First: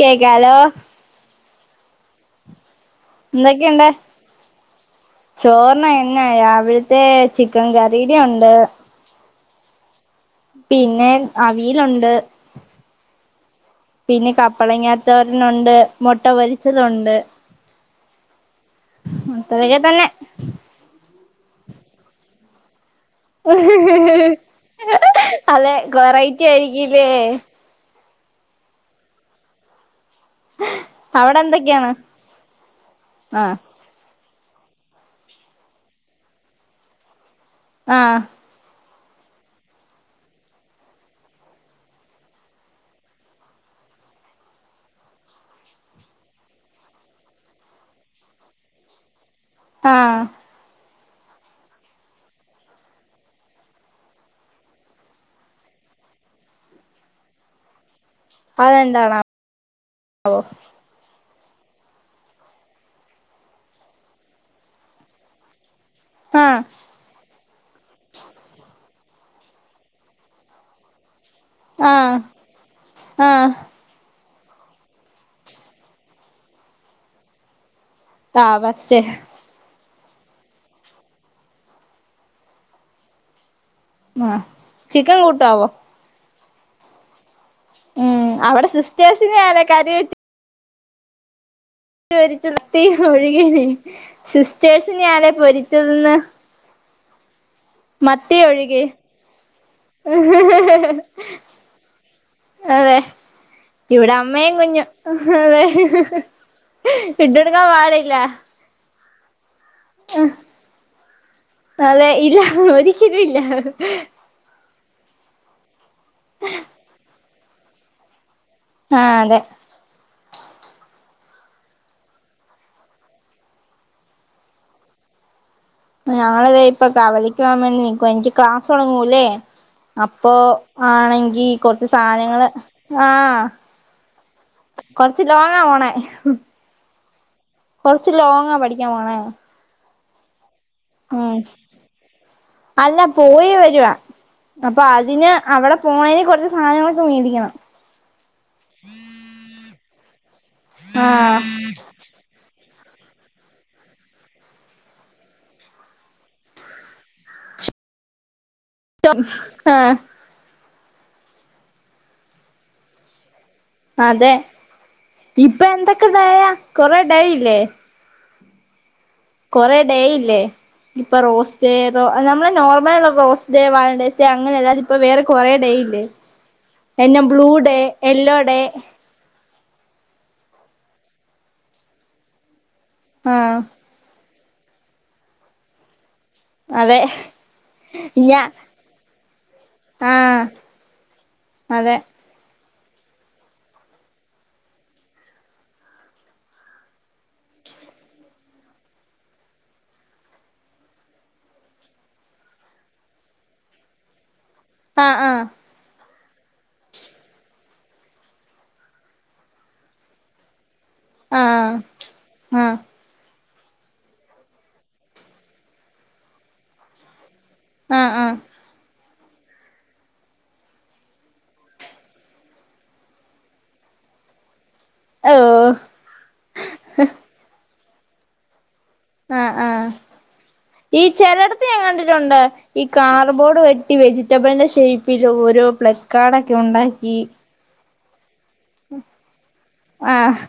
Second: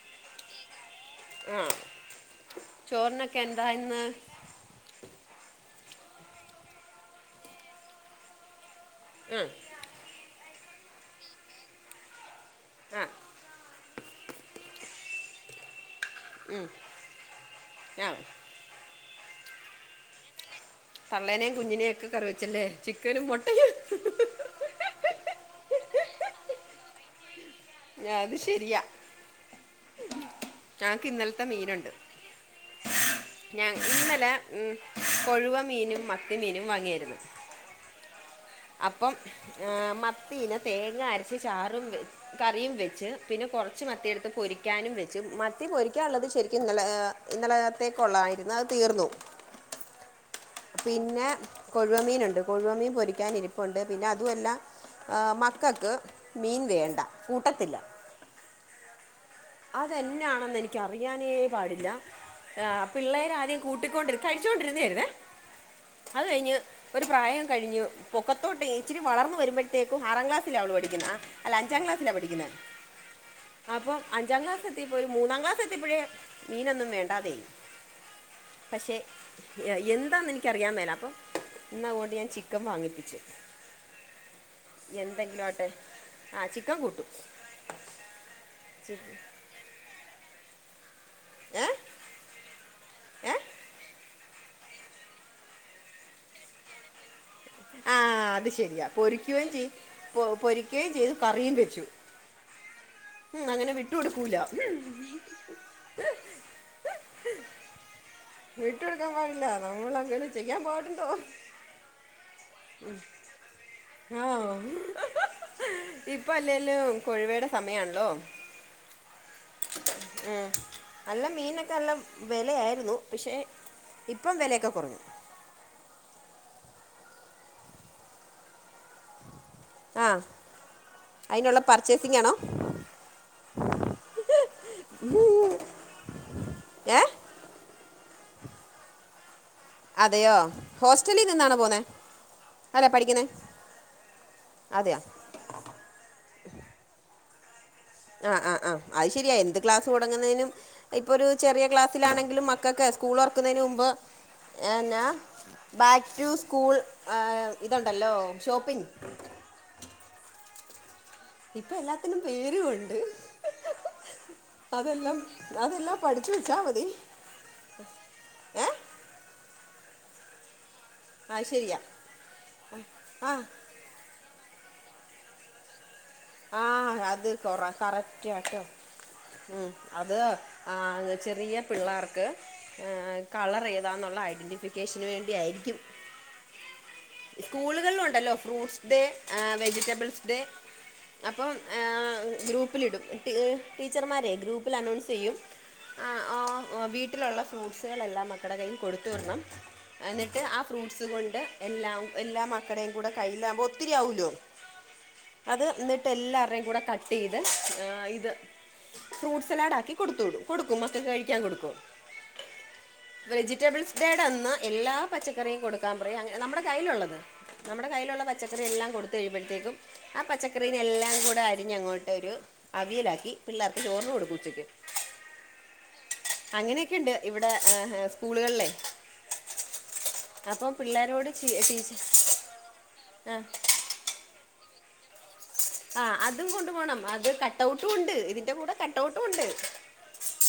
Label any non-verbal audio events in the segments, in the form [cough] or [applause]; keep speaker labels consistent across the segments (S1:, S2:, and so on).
S1: കേകാലോ?
S2: ആഹ്.
S1: ന്തക്കെണ്ട്? ചോർണ് ഇന്ന് രാവിൽത്തേ ചിക്കൻ കറീടെ ഉണ്ട്.
S2: ആഹ്
S1: പിന്നെ അവിയലുണ്ട്
S2: ആ
S1: പിന്നെ കപ്പളങ്ങാതോരനുണ്ട് മുട്ട പൊരിച്ചതുണ്ട്.
S2: ആഹ്
S1: അത്രയൊക്കെ തന്നെ
S2: തള്ളനേം കുഞ്ഞിനേം ഒക്കെ കറിവെച്ചല്ലേ ചിക്കനും മൊട്ട്
S1: അല്ലെ വേറയിറ്റിയായിരിക്കില്ലേ
S2: ആഹ് അത് ശരിയാ ഞങ്ങക്ക്
S1: അവിടെ
S2: ഇന്നലത്തെ മീനുണ്ട്
S1: എന്തൊക്കെയാണ് ആ
S2: ഞങ്ങ് ഇന്നലെ ഉം കൊഴുവ മീനും മത്തിമീനും വാങ്ങിയാരുന്നു
S1: ആഹ്
S2: അപ്പം ഏഹ് മത്തീനെ തേങ്ങ അരച്ച് ചാറും വെ കറിയും വെച്ച്, പിന്നെ കുറച്ച് മത്തിയെട്ത്ത് പൊരിക്കാനും വെച്ച് മത്തി പൊരിക്കാനുള്ളത് ശരിക്കും ന്നലെ ഇന്നലകത്തേക്കൊള്ളതായിരുന്നു അത് തീർന്നു
S1: ആഹ്
S2: പിന്നെ കൊഴുവ മീന്ണ്ട് കൊഴുവ മീൻ പൊരിക്കാനിരിപ്പുണ്ട് പിന്നെ അതുവല്ലാ ആ മക്കക്ക് മീൻ വേണ്ട കൂട്ടത്തില്ല.
S1: അതെന്താണാ
S2: അതെന്നാണെന്ന് എനിക്കറിയാനേ പാടില്ല. ആഹ് പിള്ളേര് ആദ്യം കൂട്ടിക്കൊണ്ടിരി കഴിച്ചോണ്ടിരുന്ന ആയിരുന്നേ അത്
S1: ആ
S2: കഴിഞ്ഞ് ഒരു പ്രായം കഴിഞ്ഞു പൊക്കത്തോട്ട് ഇച്ചിരി വളർന്നുവരുമ്പഴ്ത്തേക്കും ആറാം ക്ലാസ്സിലാ അവള് പഠിക്കുന്നാ അല്ല അഞ്ചാം
S1: ആ
S2: ക്ലാസ്സിലാ പഠിക്കുന്നെ
S1: ആ
S2: അപ്പൊ- അഞ്ചാം ക്ലാസ് എത്തിയപ്പോ ഒരു മൂന്നാം ക്ലാസ് എത്തിയപ്പഴേ മീനൊന്നും വേണ്ടാതേയ്.
S1: ആ
S2: പഷേ
S1: ഫസ്റ്റ്
S2: എ എന്താന്ന് എനിക്കറിയാൻ മേല അപ്പോ ഇന്ന് അതോണ്ട് ഞാൻ ചിക്കൻ വാങ്ങിപ്പിച്ചു.
S1: ആ ചിക്കൻ
S2: എന്തെങ്കിലും
S1: കൂട്ടാവോ
S2: ആവട്ടെ. ആ ചിക്കൻ കൂട്ടും.
S1: ഉം അവിടെ
S2: ചി-
S1: സിസ്റ്റേഴ്സിനെയാര കരി വെച്ച
S2: ഏഹ്
S1: പൊരിച്ചെത്തി ഒഴികെ [unintelligible] സിസ്റ്റേഴ്സിനീയരെ പൊരിച്ചതന്ന്
S2: ആ
S1: മത്തി
S2: അത്
S1: ഒഴികെ
S2: ശരിയാ പൊരിക്കുകയും ചെയ് പൊ- പൊരിക്കുകയും ചെയ്ത് കറിയും വെച്ചു
S1: അതെ
S2: ഉം, അങ്ങനെ
S1: ഇവടെ
S2: വിട്ടുകൊടുക്കൂല
S1: അമ്മേം
S2: ഉം,
S1: കുഞ്ഞും അതെ ഇട്ടെടുക്കാൻ പാടില്ല
S2: വിട്ട് കൊടുക്കാൻ പാടില്ല നമ്മളങ്ങനെ ചെയ്യാൻ പാടുണ്ടോ
S1: അതെ ഇല്ലാ ഒരിക്കെലുല്ലാ
S2: ആഹ് ഇപ്പ അല്ലേലും കൊഴുവേടെ സമയാണ്ല്ലോ
S1: ആഹ് അതെ
S2: ഏഹ് നല്ല മീനൊക്കെ നല്ല വെലയാരുന്നു പഷേ ഇപ്പോം വെലെക്കെ കൊറഞ്ഞു
S1: ഞങ്ങള് ദേ ഇപ്പൊ കവലക്ക് പോവാൻ വേണ്ടി നിക്കുവാ എനിക്ക് ക്ലാസ് തുടങ്ങൂല്ലേ
S2: ആ
S1: അപ്പൊ ആണെങ്കി
S2: അതിനുള്ള
S1: കുറച്ച്
S2: പർച്ചേസിംഗ് ആണോ
S1: സാധനങ്ങള് ആഹ് കൊറച്ച് ലോങ്ങാ പോണേ
S2: ഏ
S1: കുറച്ച് ലോങ്ങാ പഠിക്കാ പോണെ
S2: അതെയോ ഹോസ്റ്റലിൽ നിന്നാണോ പോണെ
S1: അല്ല പോയി വരുവാ അപ്പൊ
S2: അതെയോ
S1: അതിന് അവിടെ പോണന് കുറച്ച് സാധനങ്ങളൊക്കെ മേടിക്കണം
S2: ആ ആ ആ അത് ശരിയാ എന്ത് ക്ലാസ് തുടങ്ങുന്നതിനും ഇപ്പൊ ഒരു
S1: ആഹ്
S2: ചെറിയ ക്ലാസ് സ്സിലാണെങ്കിലും മക്കൊക്കെ സ്കൂൾ തൊറക്കുന്നതിന് മുമ്പ് എന്നാ ബാക്ക് ടു സ്കൂൾ ഇതുണ്ടല്ലോ ഷോപ്പിംഗ്
S1: ആഹ്
S2: ഇപ്പൊ എല്ലാത്തിനും പേരും ഒണ്ട്
S1: അതെ ഇപ്പൊ
S2: അതെല്ലാം
S1: എന്തൊക്കെ
S2: പഠിച്ചു
S1: ഡേയാ
S2: വെച്ചാ മതി
S1: കൊറെേ ഡേയില്ലേ
S2: ഏ
S1: കൊറേ ഡേ ഇല്ലേ ഇപ്പൊ
S2: അത്
S1: റോസ് ഡേ
S2: ശരിയാ
S1: നമ്മള് നോർമലള്ള
S2: ആഹ്
S1: റോസ് ഡേ വാലൻഡ ഡേ അങ്ങനെ അല്ലാതിപ്പൊ വേറെ കൊറെേ ഡേ ഇല്ലേ
S2: ആഹ്
S1: എന്നെ
S2: അത്
S1: ബ്ലൂ
S2: കൊറ
S1: ഡേ
S2: കറക്റ്റ്
S1: യെല്ലോ ഡേ
S2: ആട്ടോ ഉം അത് ആ ചെറിയ പിള്ളേർക്ക്
S1: ആഹ്
S2: കളർ ഏ താന്നുള്ള ഐഡൻ്റിഫിക്കേഷന് വേണ്ടിയായിരിക്കും
S1: അതെ
S2: സ്കൂളുകളിൽ ഉണ്ടല്ലോ
S1: ഞ
S2: ഫ്രൂട്ട്സ് ഡേ വെജിറ്റബിൾസ് ഡേ
S1: ആഹ്
S2: അപ്പം
S1: അതെ
S2: ഗ്രൂപ്പിലിടും ടീച്ചർമാരെ ഗ്രൂപ്പിൽ അനൗൺസ് ചെയ്യും ആ ആ വീട്ടിലുള്ള ഫ്രൂട്ട്സുകളെല്ലാം മക്കടെ കയ്യിൽ കൊടുത്തു വിടണം എന്നിട്ട് ആ ഫ്രൂട്ട്സ് കൊണ്ട് എല്ലാം എല്ലാ മക്കടേയും കൂടെ കയ്യിലാകുമ്പോൾ ഒത്തിരിയാവല്ലോ
S1: ആഹ് ആഹ്
S2: അത് എന്നി ട്ട് എല്ലാര്ടേം കൂടെ കട്ട് ചെയ്ത് ഇത് ഫ്രൂട്ട് സലാഡ് ആക്കി കൊടുത്തുടും കൊടുക്കും മക്കക്ക് കഴിക്കാൻ കൊടുക്കും
S1: ആഹ്
S2: വെജിറ്റബിൾസ് ഡേടന്ന് എല്ലാ പച്ചക്കറിയും കൊടുക്കാൻ പറയും അങ്ങ നമ്മുടെ കയ്യിലുള്ളത് നമ്മുടെ
S1: ആഹ് ആഹ്
S2: കയ്യിലുള്ള
S1: ആഹ്
S2: പച്ചക്കറി എല്ലാം കൊടുത്ത കഴിയുമ്പോഴത്തേക്കും ആ പച്ചക്കറി അപ്പ ഇതെല്ലാം കൂടി അരിഞ്ഞങ്ങോട്ട് ഒരു അവിയലാക്കി പിള്ളേർക്ക് ചോറിന് കൊടുക്കും ഉച്ചക്ക്
S1: ഓഹ്
S2: അങ്ങനെയൊക്കിണ്ട് ഇവിടെ സ്കൂളുകളില്ലേ
S1: ആഹ് ആഹ് ഈ ചെലടത്ത് ഞാൻ
S2: ടീച്ചർ
S1: കണ്ടിട്ടുണ്ട് ഈ കാർ
S2: ആ
S1: ബോർഡ് വെ ട്ടി വെജിറ്റബിളിന്റെ ഷേപ്പിൽ ഓരോ
S2: ആ അതും
S1: പ്ലക്കാടൊക്കെ
S2: കൊണ്ടുപോകണം
S1: ഒണ്ടാക്കി
S2: അത് കട്ടൗട്ടും ഉണ്ട് ഇതിന്റെ കൂടെ കട്ടൗട്ടും ഉണ്ട്
S1: ആഹ്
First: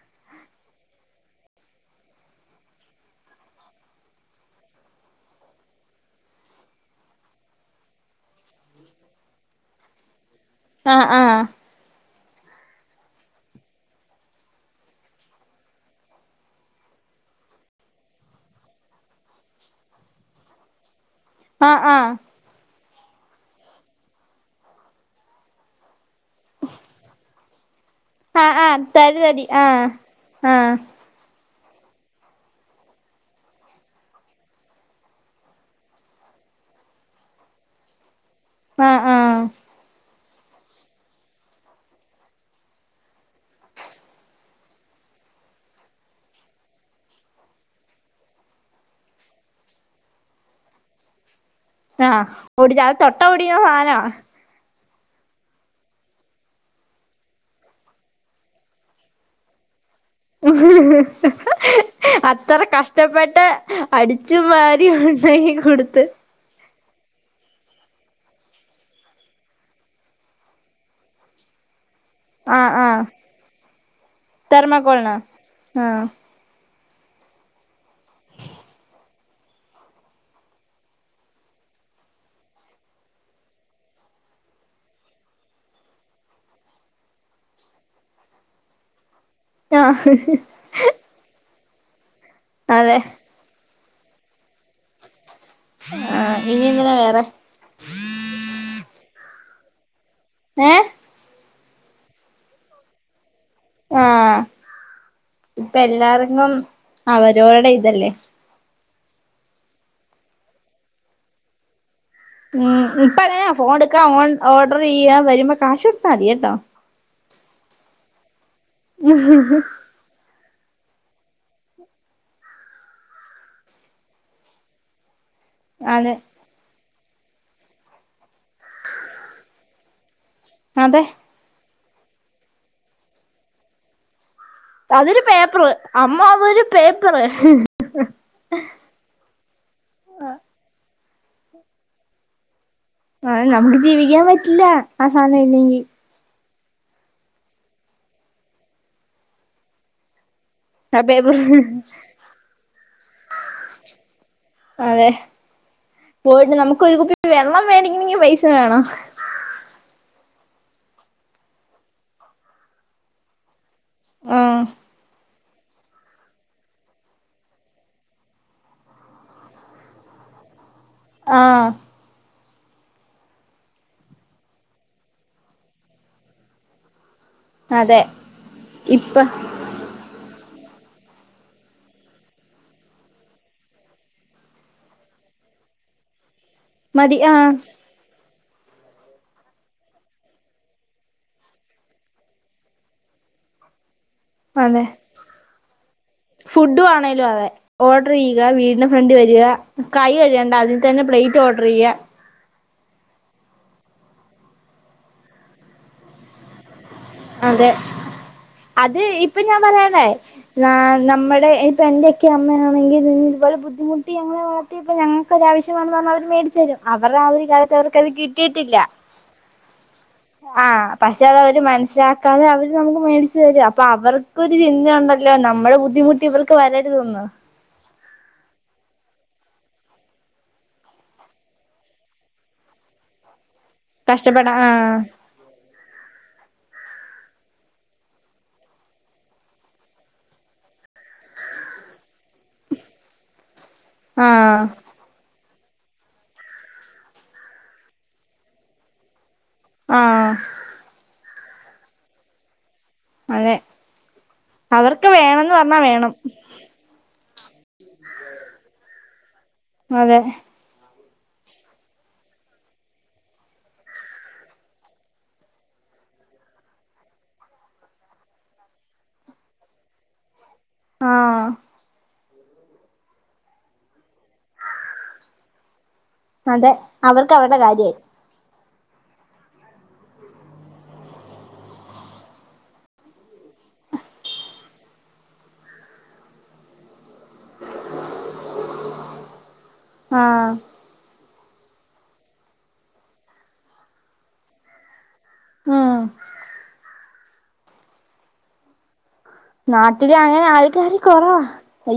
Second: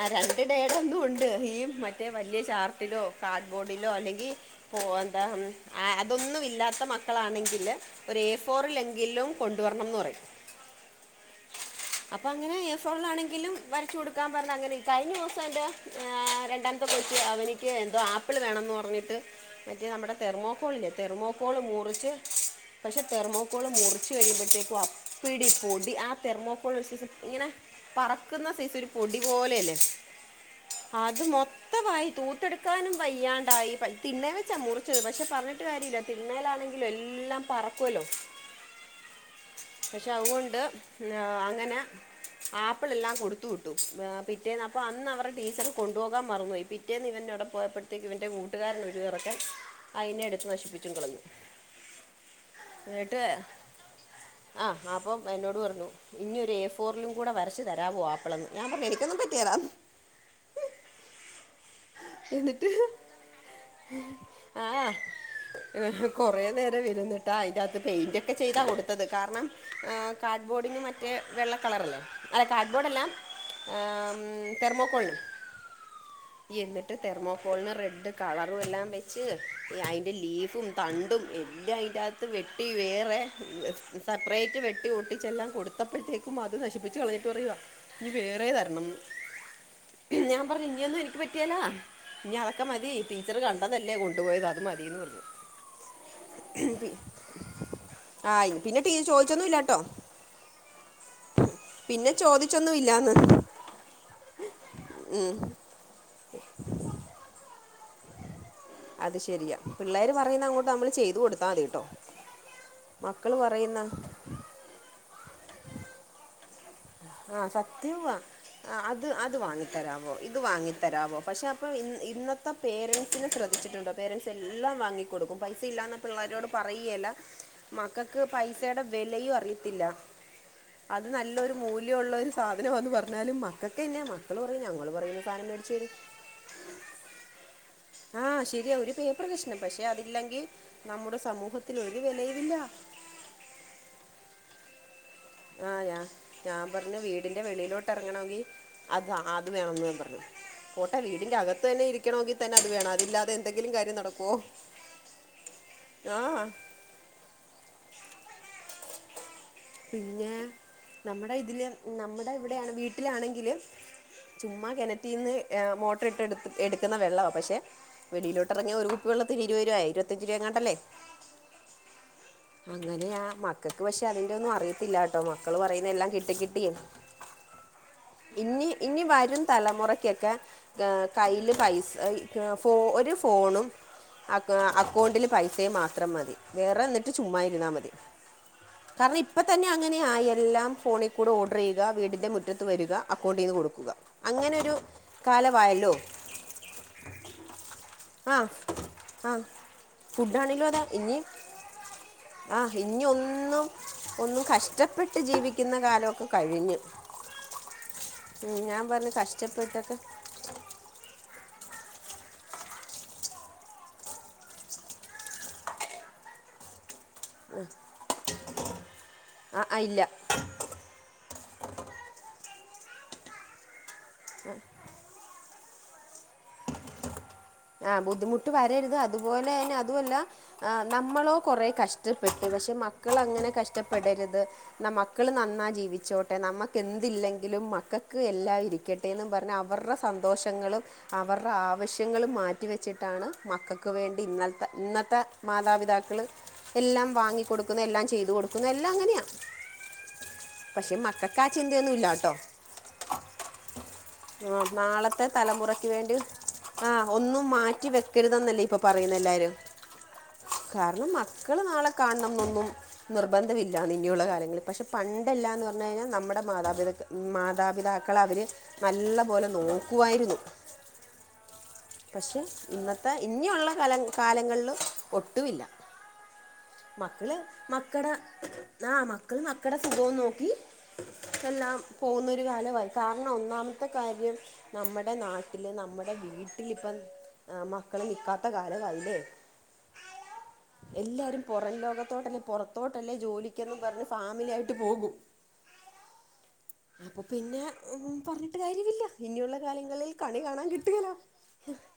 S2: ആ രണ്ട് ഡേടന്നും ഉണ്ട് ഈ മറ്റേ വലിയ ചാർട്ടിലോ കാർഡ് ബോർഡിലോ അല്ലെങ്കി പോ എന്താ അതൊന്നും ഇല്ലാത്ത മക്കളാണെങ്കില് ഒരു എ ഫോറിലെങ്കിലും കൊണ്ടുവരണംന്ന് പറയും
S1: ആഹ് ആഹ്
S2: അപ്പൊ അങ്ങനെ എഫോറിലാണെങ്കിലും വരച്ച് കൊടുക്കാം പർഞ്ഞ അങ്ങനെ. കഴിഞ്ഞ ഓസം എന്റെ ഏ രണ്ടാമ്ത്തെ കുട്ടി അവനിക്ക് എന്തോ ആപ്പിൾ വേണംന്ന് പറഞ്ഞിട്ട് മറ്റേ നമ്മടെ തെർമോക്കോൾല്ലെ. തെർമോക്കോള്
S1: ആഹ്
S2: മുറിച്ച്
S1: ആഹ്
S2: പക്ഷെ തെർമോക്കോള് മുറിച്ച് കഴിയുമ്പോഴത്തേക്കും അപ്പടി പൊടി. ആ തെർമോക്കോൾ സൈസ് ഇങ്ങനെ പറക്ക്ന്ന
S1: ആഹ്
S2: സൈസ്
S1: ആഹ്
S2: ഒരു
S1: തരി
S2: പൊടി
S1: തരി
S2: പോലെയല്ലേ?
S1: ആഹ് ആഹ്
S2: അത് മൊ ത്തമായി തൂത്തെടുക്കാനും വയ്യാണ്ടായി. പ തിണ്ണേ വെച്ചാ മുറിച്ചത്. പക്ഷെ പറഞ്ഞിട്ട് കാര്യല്ല. തിണ്ണേലാണെങ്കിലെ എല്ലാം പറക്കുവല്ലോ.
S1: ആഹ് ആഹ്
S2: പക്ഷെ അവ്വൊണ്ട് ന്നാ അങ്ങനെ ആപ്പിളെല്ലാം കൊടുത്തു വി ട്ടു. വേർ പിറ്റേന്ന് അപ്പൊ അന്ന് അവർ ടീച്ചർ കൊണ്ടുപോകാൻ മറന്നോയി. പിറ്റേന്ന് ഇവൻ അവ്ടെ പോയപ്പൊ ത്തേക്ക് ഇവൻ്റെ കൂട്ടുകാരൻ ഒരു ഇറക്കൻ അയിനെ എട്ത്ത് നശിപ്പിച്ചും കളഞ്ഞു.
S1: ആഹ്. ഒടിചാ അഅ് തൊട്ടാ ഓടിയ്ന്ന സാന.
S2: ആഹ്. അപ്പം എന്നോട് പറഞ്ഞു. ഇഞ്ഞി ഒരു എ ഫോറിലും കൂടെ വരച്ച് തരാവൊ ആപ്പളന്ന്. ഞാൻ പറഞ്ഞു എനിക്കൊന്നും പറ്റ് യേലാ.
S1: ഹ്ഹ്ഹ് ഏ ഏ. അത്ര
S2: എന്നിട്ട്
S1: കഷ്ടപ്പെട്ട് അടിച്ചും വാരി ഉണ്ടാക്കി കൊടുത്ത്
S2: ആഹ് കൊറേ നേരം ഇര്ന്നിട്ടാ അയിൻ്റകത്ത് പെയിൻ്റ് ഒക്കെ ചെയ്താ കൊടുത്തത്. കാരണം ആ കാഡ്ബോഡിനും മറ്റേ വെള്ള കളറല്ലേ? അതെ..
S1: ആഹ്
S2: കാഡ്ബോഡല്ല.
S1: ആഹ്
S2: ആ മ്
S1: തെർമക്കോളിനോ
S2: തെർമോക്കോള്ന്
S1: ആഹ്.
S2: എന്ന്ട്ട് തെർമോകോൾന് റെഡ് കളറും എല്ലാം വെച്ച്. അയിന്റെ ലീഫും തണ്ടും എല്ലാം ഈൻ്റാത്ത് വെട്ടി വേറെ സപ്റേറ്റ് വെട്ടി ഒട്ടിച്ചെല്ലാം കൊട് ത്തപ്പഴത്തേക്കും അത് നശിപ്പിച്ച് കളഞ്ഞിട്ട് പറയുവാ ഇനി വേറെ തരണംന്ന്
S1: ആഹ്
S2: ഞാൻ പറഞ്ഞു. ഇൻയൊന്നും എനിക്ക് പറ്റിയേലാ. ഇഞ്ഞി അതൊക്കെ മതി.
S1: അതെ
S2: തീ ച്ചർ കണ്ടതല്ലേ കൊണ്ടുപോയത്. അത് മതിന്ന് പറഞ്ഞു.
S1: ആഹ് ഇനി എന്തിനാ വേറെ
S2: ആഹ്. ഇ പിന്നെ ടീ ചോദിച്ചൊന്നും ഇല്ലാട്ടൊ.
S1: ഏ
S2: പിന്നെ ചോദിച്ചൊന്നും ഇല്ലാന്ന്.
S1: ആഹ്. ഇപ്പ എല്ലാർക്കും അവരോര്ടെ ഇതല്ലേ.
S2: അത് ശരിയ. പിള്ളേര് പറയുന്ന അങ്ങോട്ട് അമ്മള് ചെയ്ത് കൊടുത്താ മതിട്ടോ.
S1: ഉം. പ്പ അങ്ങനെയാ ഫോൺട്ക്കാ ഓൺ ഓഡർ ചെയ്യാ വരുമ്പൊ കാശ് കൊട്ത്താമതി എട്ടൊ.
S2: ആഹ്. സത്യവ. അ അത് അത് വാങ്ങിത്തരാവോ. ഇത് വാങ്ങി തരാവൊ. പക്ഷേ അപ്പൊ ഇന്ന ഇന്നത്തെ പേരൻസിനെ ശ്രദ്ധിച്ചിട്ടുണ്ടൊ? പേരൻ്റ്സ് എല്ലാം വാങ്ങി കൊടുക്കും. പൈസ ഇല്ലാന്ന്
S1: അതെ
S2: പിള്ളേരോട് പറയ്‌യേല്ല. മക്കക്ക് പൈസേടെ വെലയും അറിയത്തില്ല.
S1: അതെ
S2: അത് നല്ലൊരു ല്യുള്ളെരു സാധനവാന്ന് പർഞ്ഞാലും മക്കക്കെന്നെ മ ക്കള് പറയും ഞ്ഞങ്ങ
S1: അതൊരു പേപ്പറ്. അമ്മാ അതൊരു പേപ്പറ്
S2: ആഹ് ശരിയ. ഒരു പേപ്പറ് കഷ്ണം. പക്ഷെ അതില്ലെങ്കി നമ്മുടെ സമൂഹത്തിൽ ഒരു വെലയു വില്ല.
S1: ആന്നെ. നമ്ക്ക് ജീവിക്കാൻ പറ്റില്ല. ആസാനയി
S2: ആഹ്. യാ ഞാൻ പർഞ്ഞ് വീടിന്റെ വെളിയിലോട്ട് എർങ്ങണോങ്കി അത് അ അത് വേണംന്ന് പറഞ്ഞു. പോട്ടെ.
S1: ആ
S2: വീടിന്റെ
S1: പേപ്പറ്
S2: അകത്തെന്നെ ഇരിക്കണോങ്കി തന്നെ അത് വേണം. അതില്ലാതെ എന്തെങ്കിലും കാര്യം നടക്കൊ? ഹേഹ്
S1: ക്കൊരു കുപ്പി വെള്ളം വേടിക്കണെങ്കി പൈസ വേണ.
S2: പിന്നേ. നമ്മടെ ഇതില്. നമ്മടെ ഇവ്ടെയാണ് വീട്ടിലാണെങ്കില്
S1: ആഹ്
S2: ചുമ്മാ കെണറ്റീന്ന് എ മോട്ടർ ഇട്ട് എട്ത്ത് എട്ക്ക്ന്ന വെള്ളവാ. പക്ഷെ വെളിയിലോട്ടിറങ്ങിയ ഒരു കുപ്പി വെള്ളത്തിന് ഇരുപരൂപ, ഇരുപത്തഞ്ച് രൂപങ്ങാണ്ടല്ലേ?
S1: ആഹ്.
S2: അങ്ങനെയാ മക്കക്ക് പക്ഷെ അതിന്റെ ഒന്നും അറിയത്തില്ലാട്ടൊ. മക്കള് പറയുന്ന എല്ലാം കിട്ടി കിട്ടിയെ
S1: അതെ
S2: ഇനി ഇനി
S1: ഇപ്പ
S2: വരും തലമുറ ക്കൊക്കെ കയ്യില് പൈസ ഒരു ഫോണും അ അക്കൗണ്ടില് പൈസയും മാത്രം മതി വേറെ എന്നിട്ട്
S1: മതി
S2: ചുമ്മാ
S1: ആഹ്
S2: ഇരുന്നാൽ മതി കാരണം ഇപ്പ തന്നെ അങ്ങനെ ആയി എല്ലാം ഫോണിൽ കൂടെ ഓർഡർ ചെയ്യുക വീടിന്റെ മുറ്റത്ത് വരിക അക്കൗണ്ടിന്ന് കൊടുക്കുക അങ്ങനൊരു
S1: അതെ
S2: കാലവായല്ലോ
S1: ഫുഡും ആണേലും അതെ ഓർഡർ ചെയ്യുക വീടിന്റെ ഫ്രണ്ടി
S2: ആ
S1: വരിക കൈ കഴുകേണ്ട അതി തന്നെ പ്ലേറ്റ് ഓർഡർചെയ്യ
S2: ആഹ് ഇനി ഒന്നും ഒന്നും കഷ്ടപ്പെട്ട് ജീവിക്കുന്ന കാലമൊക്കെ കഴിഞ്ഞു
S1: അതെ
S2: ഉം, ഞാൻ
S1: അതെ
S2: പറഞ്ഞു
S1: ഇപ്പൊ ഞാൻ
S2: കഷ്ടപ്പെട്ടൊക്കെ
S1: പറയാണേ ന നമ്മുടെ ഇപ്പ എന്റെക്കെ അമ്മയാണെങ്കി ഇതുപോലെ ബുദ്ധിമുട്ടി ഞങ്ങളെ വളർത്തി ഇപ്പൊ ഞങ്ങൾക്കൊരാവശ്യമാന്ന് പറഞ്ഞാൽ അവര് മേടിച്ച് തരും അവരുടെ ആ ഒരു കാലത്ത് അവർക്കത് കിട്ടിയിട്ടില്ല
S2: ആ അ ഇല്ല
S1: ആഹ് പക്ഷെ അത് അവര് മനസ്സിലാക്കാതെ അവര് നമുക്ക് മേടിച്ചു തരും അപ്പൊ അവർ ഒരു ചിന്ത ഉണ്ടല്ലോ നമ്മുടെ ബുദ്ധിമുട്ട് ഇവർക്ക് വരരുതെന്ന്
S2: ആഹ് ബുദ്ധിമുട്ട് വരരുത് അതുപോലെ തന്നെ അതുവല്ല ആ നമ്മളോ കൊറെ കഷ്ടപ്പെട്ടു പക്ഷെ മക്കൾ അങ്ങനെ കഷ്ട പെടരുത്
S1: കഷ്ടപ്പെടാ
S2: എന്ന
S1: ആഹ്
S2: മക്കള് നന്നായി ജീവിച്ചോട് ട്ടെ നമുക്കെന്തില്ലെങ്കിലും മക്കൾക്ക് എല്ലാം ഇരിക്കട്ടെന്ന് പറഞ്ഞ് അവരുടെ സന്തോഷങ്ങളും അവരുടെ ആവശ്യങ്ങളും മാറ്റിവെച്ചിട്ടാണ് മക്കക്ക് വേണ്ടി
S1: ആഹ്
S2: ഇന്നൽത്ത ഇന്നത്ത മാതാപിതാക്കള് എല്ലാം വാങ്ങികൊടുക്കുന്ന എല്ലാം ചെയ്തു കൊടുക്കുന്ന എല്ലാം അങ്ങനെയാ
S1: ആഹ്
S2: പക്ഷെ മക്കൾക്ക് ആ ചിന്തയൊന്നും ഇല്ലട്ടോ
S1: അതെ
S2: ആ
S1: അവർക്ക്
S2: നാളത്തെ
S1: വേണന്ന് പറഞ്ഞാ
S2: തലമുറക്ക് വേണ്ടി
S1: വേണം
S2: ആഹ് ഒന്നും മാറ്റി വെക്കരുതെന്നല്ലേ ഇപ്പൊപറയുന്നെ എല്ലാരും
S1: അതെ
S2: കാരണം മക്കള് നാളെ കാണണം എന്നൊന്നും നിർബന്ധമില്ലാന്ന് ഇനിയുള്ള കാലങ്ങളിൽ പക്ഷെ പണ്ടല്ലാന്ന് പറഞ്ഞു കഴിഞ്ഞാൽ നമ്മുടെ മാതാപിതക്ക മാതാപിതാക്കളവര് നല്ല പോലെ നോക്കുവായിരുന്നു
S1: ആഹ്
S2: പക്ഷെ ഇന്നത്തെ ഇനിയുള്ള കലങ്ങ കാലങ്ങളില് ഒട്ടുവില്ല
S1: അതെ അവർക്ക്
S2: മക്കള്
S1: അവരുടെ കാര്യായി
S2: മക്കടെ ആഹ് മക്കള് മക്കട സുഖോം നോക്കി എല്ലാം പോകുന്നൊരു കാലവായി കാരണം ഒന്നാമത്തെ കാര്യം നമ്മുടെ നാട്ടില് നമ്മുടെ വീട്ടില് ഇപ്പം മക്കള് നിക്കാത്ത കാലവായില്ലേ
S1: ആഹ്
S2: എല്ലാരും പുറം ലോകത്തോട്ടല്ലേ പുറത്തോട്ടല്ലേ ജോലിക്കെന്നും പറഞ്ഞ് ഫാമിലി ആയിട്ട് പോകും
S1: ഉം
S2: അപ്പൊ പിന്നെ ഒന്നും പറഞ്ഞിട്ട് കാര്യമില്ല ഇനിയുള്ള കാലങ്ങളിൽ
S1: നാട്ടില്
S2: കണി
S1: അങ്ങനെ
S2: കാണാൻ
S1: ആൾക്കാര്
S2: കിട്ടുകേല
S1: കൊറവാ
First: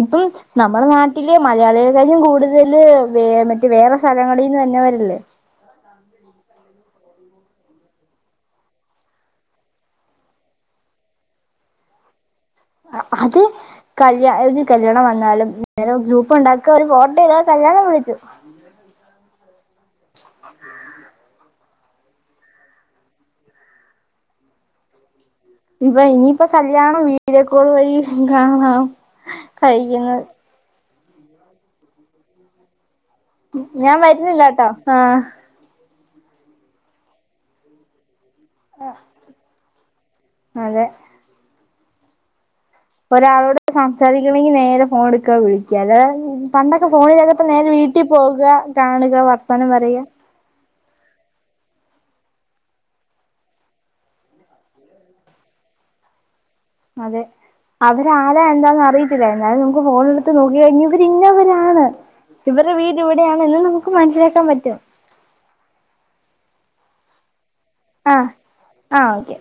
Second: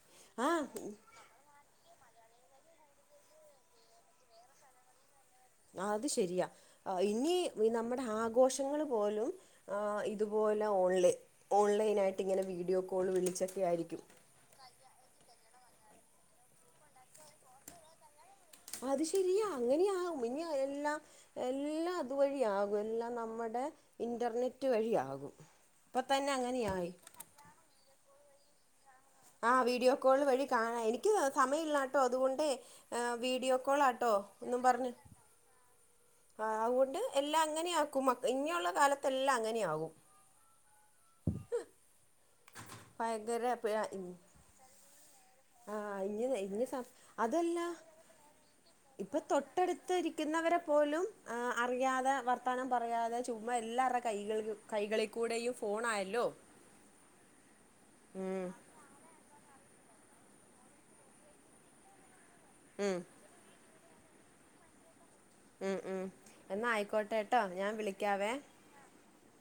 S1: ഇപ്പം
S2: ആ
S1: നമ്മട നാ ട്ടില് മലയാളികളെകാട്ടിലും കൂടുതല് മറ്റ് വേറെ സ്ഥലങ്ങളിന്ന് വര്ന്നവരല്ലേ
S2: അത് ശരിയാ ഇനി നമ്മുടെ ആഘോഷങ്ങള് പോലും ആഹ് ഇതുപോലെ ഓൺലൈ ഓൺലൈനായിട്ട് ഇങ്ങനെ വീഡിയോ കോള്
S1: അത്
S2: വിളിച്ചൊക്കെ ആയിരിക്കും
S1: കല്യാ കല്യാണം വന്നാലും നേരെ ഗ്രൂപ്പ് ഉണ്ടാക്കുക ഒരു ഫോട്ടോ ഇടുക കല്യാണം വിളിച്ചു
S2: അത് ശരിയാ അങ്ങനെയാവും ഇനി എല്ലാം എല്ലാം അതുവഴിയാകും എല്ലാം നമ്മുടെ ഇന്റെർനെറ്റ് വഴിയാകും
S1: ഇപ്പൊ
S2: ഇപ്പം തന്നെ
S1: ഇനിയിപ്പ
S2: അങ്ങനെയായി
S1: കല്യാണം വീഡിയോ കോൾ വഴി കാണാം
S2: ആ വീഡിയോ കോൾ
S1: കഴിക്കുന്നത്
S2: വഴി കാണാം എനിക്ക് സമയമില്ലാട്ടോ അതുകൊണ്ടേ ആഹ് വീഡിയോ
S1: ഞാൻ
S2: കോളാട്ടോ എന്നും
S1: വരുന്നില്ലാട്ടോ
S2: പറഞ്ഞ്
S1: ആഹ്
S2: ആ അതുകൊണ്ട് എല്ലാം അങ്ങനെയാക്കും മ ഇനിയുള്ള കാലത്തെല്ലാം അങ്ങനെയാകും
S1: അതെ
S2: [unintelligible]
S1: ക്ക്ണെങ്കി നേരെ ഫോൺ ഇട് ക്ക വിളിക്ക അല്ല
S2: ആഹ് ഇഞ്ഞ് ഇഞ്ഞ് സം
S1: പണ്ടൊക്കെ ഫോണിലതപ്പോ
S2: അതല്ല
S1: നേരെ വീട്ടിൽ പോകുക കാണുക വർത്തമാനം പറയുക
S2: ക്ക്ന്നവരെ പോലും ങ് അറിയാതെ വർത്താനം പറയാതെ ചുമ്മ എല്ലാവരുടെ കൈകളിലും കൈകളിൽ കൂടെയും ഫോണായല്ലോ
S1: അതെ അവര് ആരാ
S2: ഉം
S1: എന്താന്ന് അറിയി എന്നാലും നമുക്ക് ഫോണ് എടുത്ത് നോക്കി കഴിഞ്ഞ് ഇവര് ഇന്നവരാണ് ഇവര്ടെ
S2: ഉം
S1: വീട് ഇവി ടെയാണ് എല്ലും നമുക്ക് മനസ്സിലാക്കാൻ പറ്റും
S2: ഉം ഉം എന്നാ ആയിക്കോട്ടെ ട്ടോ ഞാൻ
S1: ആഹ്
S2: വിളിക്കാവേ
S1: ആഹ് ഓക്കെ